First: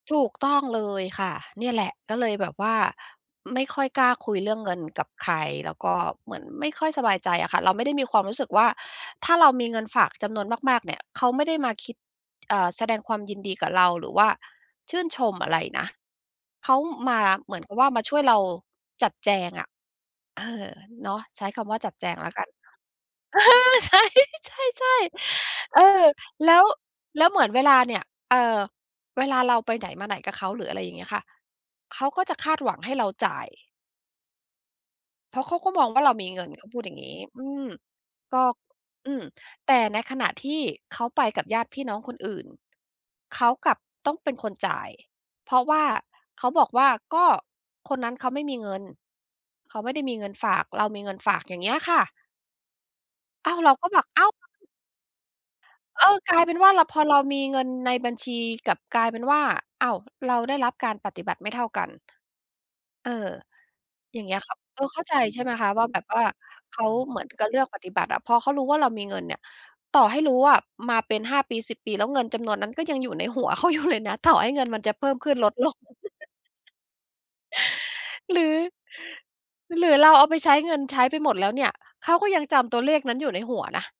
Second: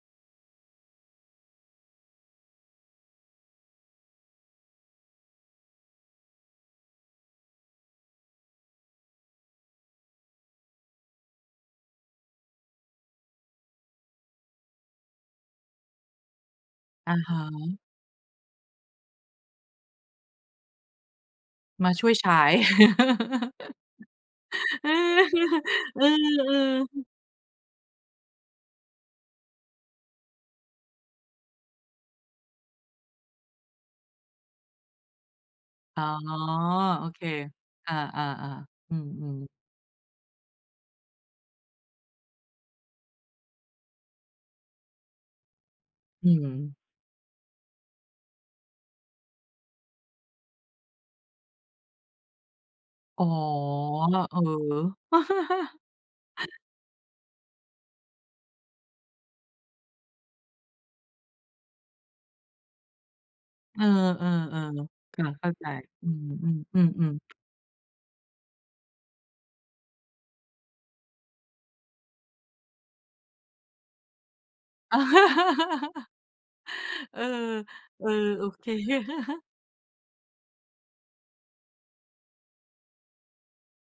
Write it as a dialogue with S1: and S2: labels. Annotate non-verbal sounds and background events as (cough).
S1: ถูกต้องเลยค่ะ เนี่ยแหละ ก็เลยแบบว่า ไม่ค่อยกล้าคุยเรื่องเงินกับใคร แล้วก็เหมือนไม่ค่อยสบายใจอะค่ะ เราไม่ได้มีความรู้สึกว่า ถ้าเรามีเงินฝากจำนวนมาก ๆ เนี่ย เขาไม่ได้มาคิด เอ่อ แสดงความยินดีกับเรา หรือว่าชื่นชมอะไรนะ เขา
S2: อ
S1: ม
S2: ะ
S1: า
S2: ฮ
S1: เหมือนก
S2: ะ
S1: ับว่า มาช่วยเราจัดแจงอะ เออ เนาะ ใช้คำว่า
S2: ม
S1: จั
S2: า
S1: ด
S2: ช
S1: แจ
S2: ่วย
S1: ง
S2: ใ
S1: แ
S2: ช
S1: ล้ว
S2: ้
S1: กันค่ะ เอ
S2: (chuckles)
S1: อ ใช้ ใช่ ๆ
S2: (chuckles) เ
S1: ๆ เอ
S2: อ
S1: อ
S2: อ เอ
S1: แล
S2: อ
S1: ้ว
S2: ๆ
S1: แล้วเหมือนเวลาเนี่ย เอ่อ เวลาเราไปไหนมาไหนกับเขา หรือ อะไรอย่างเงี้ยค่ะ เขาก็จะคาดหวังให้เราจ่าย เพราะเขาก็มอง
S2: อ
S1: ว่
S2: ๋
S1: า
S2: อ
S1: เรามีเงิน เขาพูดอย่าง
S2: โอ
S1: งี้
S2: เค
S1: อืม
S2: อา
S1: ก็
S2: ๆ ๆ อื
S1: อืม
S2: ม ๆ
S1: แต่ในขณะที่เขาไปกับญาติพี่น้องคนอื่น เขากลับต้องเป็นคนจ่าย เพราะว่า
S2: อื
S1: เขาบอก
S2: ม
S1: ว่า ก็คนนั้นเขาไม่มีเงิน เขาไม่ได้มีเงินฝาก เรามีเงินฝาก อย่างเงี้ยค่ะ
S2: อ๋อ
S1: อ้าว เราก็แบบ อ้าว
S2: เออ (chuckles)
S1: เออ กลายเป็นว่า ล พอเรามีเงินในบัญชี กลับกลายเป็นว่า อ้าว เราได้รับการปฏิบัติไม่เท่ากัน เออ
S2: เออ
S1: อย่างเงี้ยค่ะ เออ
S2: ๆ
S1: เข้าใจ
S2: ๆ ค่ะ
S1: ใช
S2: เ
S1: ่
S2: ข้
S1: ไห
S2: า
S1: ม
S2: ใ
S1: ค
S2: จ
S1: ะ ว่าแบ
S2: อ
S1: บ
S2: ื
S1: ว่าเขา
S2: ม
S1: เ
S2: ๆ
S1: หมือน
S2: ๆ ๆ
S1: กับเลือกปฏิบัติอะ พอเขารู้ว่าเรามีเงินเนี่ย ต่อให้รู้อะ มาเป็น 5 ปี 10 ปี แล้ว เงินจำนวนนั้น ก็ยังอยู่ในหัว เขาอยู่ เลยนะ ต่อให้เงินมันจะเพิ่มขึ้น ลดลง
S2: (chuckles)
S1: (chuckles)
S2: เออ เออ
S1: หร
S2: โอ
S1: ือ
S2: เค (chuckles)
S1: หรือเราเอาไปใช้ เงินใช้ไปหมดแล้วเนี่ย เขาก็ยังจำตัวเลขนั้น อยู่ในหัวนะ